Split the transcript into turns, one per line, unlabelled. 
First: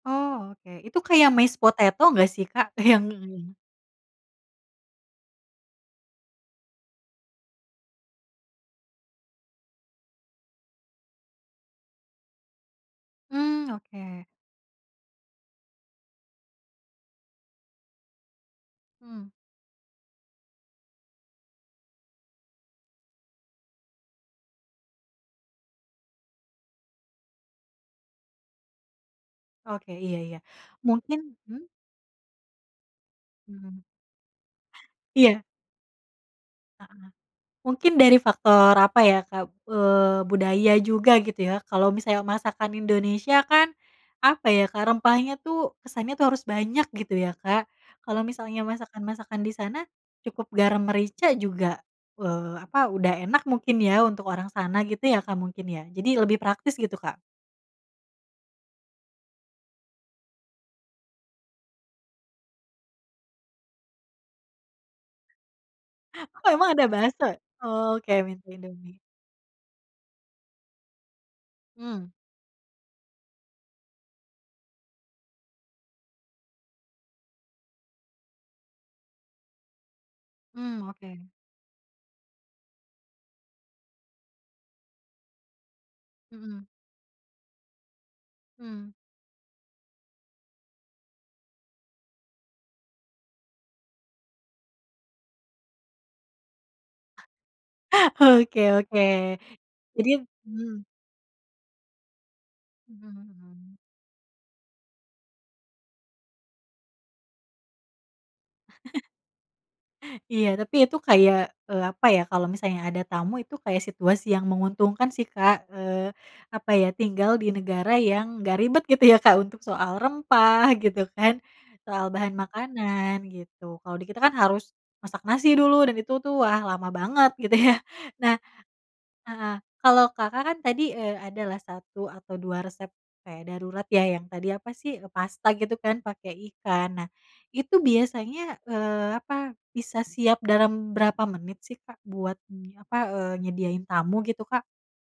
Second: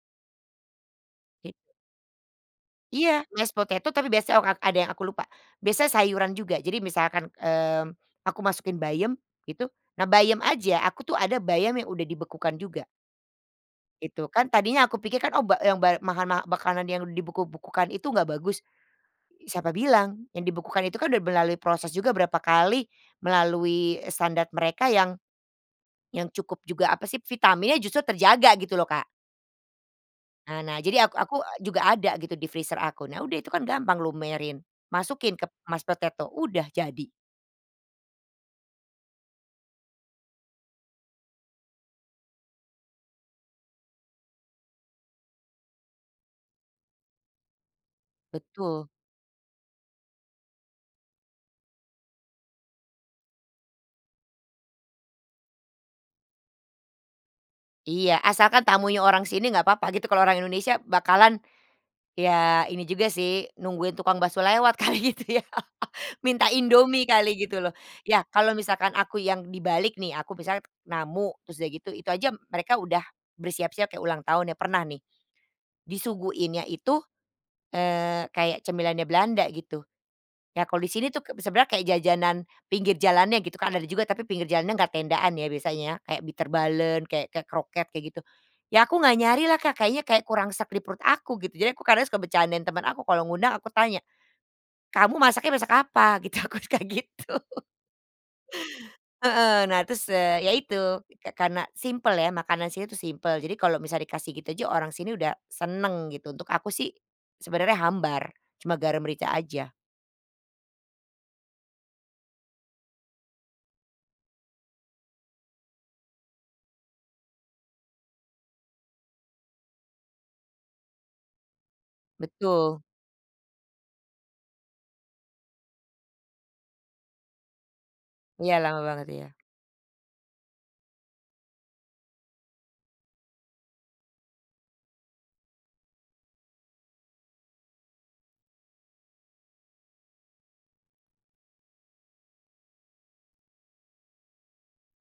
Oh, oke. Itu kayak mashed potato gak sih, Kak? Yang
Iya. Mashed potato, tapi biasanya o ad yang aku lupa. Biasa sayuran juga. Jadi misalkan, mmm, aku masukin bayam, itu. Nah bayam aja, aku tuh ada bayam yang udah dibekukan juga.
Mmm. Oke.
Itu. Kan tadinya aku pikirkan oba yang bay mahan ma makanan yang dibeku-bekukan itu enggak bagus.
Mmm.
Siapa bilang, yang dibekukan itu kan udah melalui proses juga berapa kali, melalui, eee, standar mereka yang yang cukup juga apa sih vitaminnya justru terjaga gitu loh, Kak.
Oke. Iya iya.
Nah nah, jadi ak aku
Mungkin hmm?
juga ada gitu, di freezer aku. Nah udah itu kan,
Hmm.
gampang lumerin. Masukin
Iya.
ke mashed potato. Udah
Heeh.
jadi.
Mungkin dari faktor, apa ya, Kak, eee, budaya juga, gitu ya. Kalau misalnya masakan Indonesia kan, apa ya, Kak? Rempahnya tuh, kesannya tuh harus banyak, gitu ya, Kak, kalau misalnya
Betul.
masakan-masakan di sana, cukup garam merica juga, eee, apa, udah enak mungkin ya, untuk orang sana gitu ya, Kak, mungkin ya. Jadi lebih praktis, gitu, Kak?
Iya. Asalkan tamunya orang sini, nggak papa gitu. Kalau orang Indonesia bakalan, ya ini juga sih, nungguin tukang baso lewat kali gitu ya?
Oh,
Minta
emang ada
Indomie
bakso?
kali, gitu loh.
Oke,
Ya,
minta
kalau misalkan
Indomie.
aku yang dibalik nih, aku misalnya namu, terus udah gitu itu
Mmm.
aja m mereka udah bersiap-siap kayak ulang tahun ya, Pernah nih, disuguhinnya itu, eee, kayak cemilannya Belanda, gitu. Ya kalau
Mmm.
di sini, tuh
Oke.
k sebenarnya kayak jajanan, pinggir jalannya gitu kan, ada juga. Tapi pinggir jalan enggak tendaan ya, biasanya kayak
Mhm.
Bitterballen, kayak ke kroket kayak gitu. Ya
Mmm.
aku nggak nyari lah, Kak. Kayaknya kayak kurang sreg di perut aku, gitu. Jadi aku kadang suka bercandain teman aku. Kalau ngundang aku tanya, "Kamu masaknya masak apa? Gitu. Aku tuh kayak gitu.
Oke oke.
Heeh. Nah
Jadi
terus, eee, ya
mmm.
itu, ke karena simpel ya? Makanan sini tuh
Mhm
simpel. Jadi
mhm.
kalau misal dikasih gitu aja, orang sini udah seneng, gitu. Untuk aku sih sebenarnya hambar, cuma garam merica aja.
Iya. Tapi itu kayak, eee, apa ya, kalau misalnya ada tamu, itu kayak situasi yang menguntungkan sih, Kak. Eee, apa ya, tinggal di negara yang nggak ribet, gitu ya, Kak, untuk soal rempah, gitu kan, soal bahan
Betul.
makanan, gitu. Kalau di kita kan harus masak nasi dulu, dan itu tuh, wah, lama banget gitu ya. Nah
Iya, lama banget, iya.
heeh, kalau Kakak kan, tadi, eee, ada lah, 1 atau 2 resep kayak darurat ya, yang tadi apa sih, eee, pasta gitu kan, pakai ikan. Nah, itu biasanya, eee, apa, bisa siap dalam berapa menit sih, Kak, buat nyi apa, eee, nyediain tamu, gitu Kak?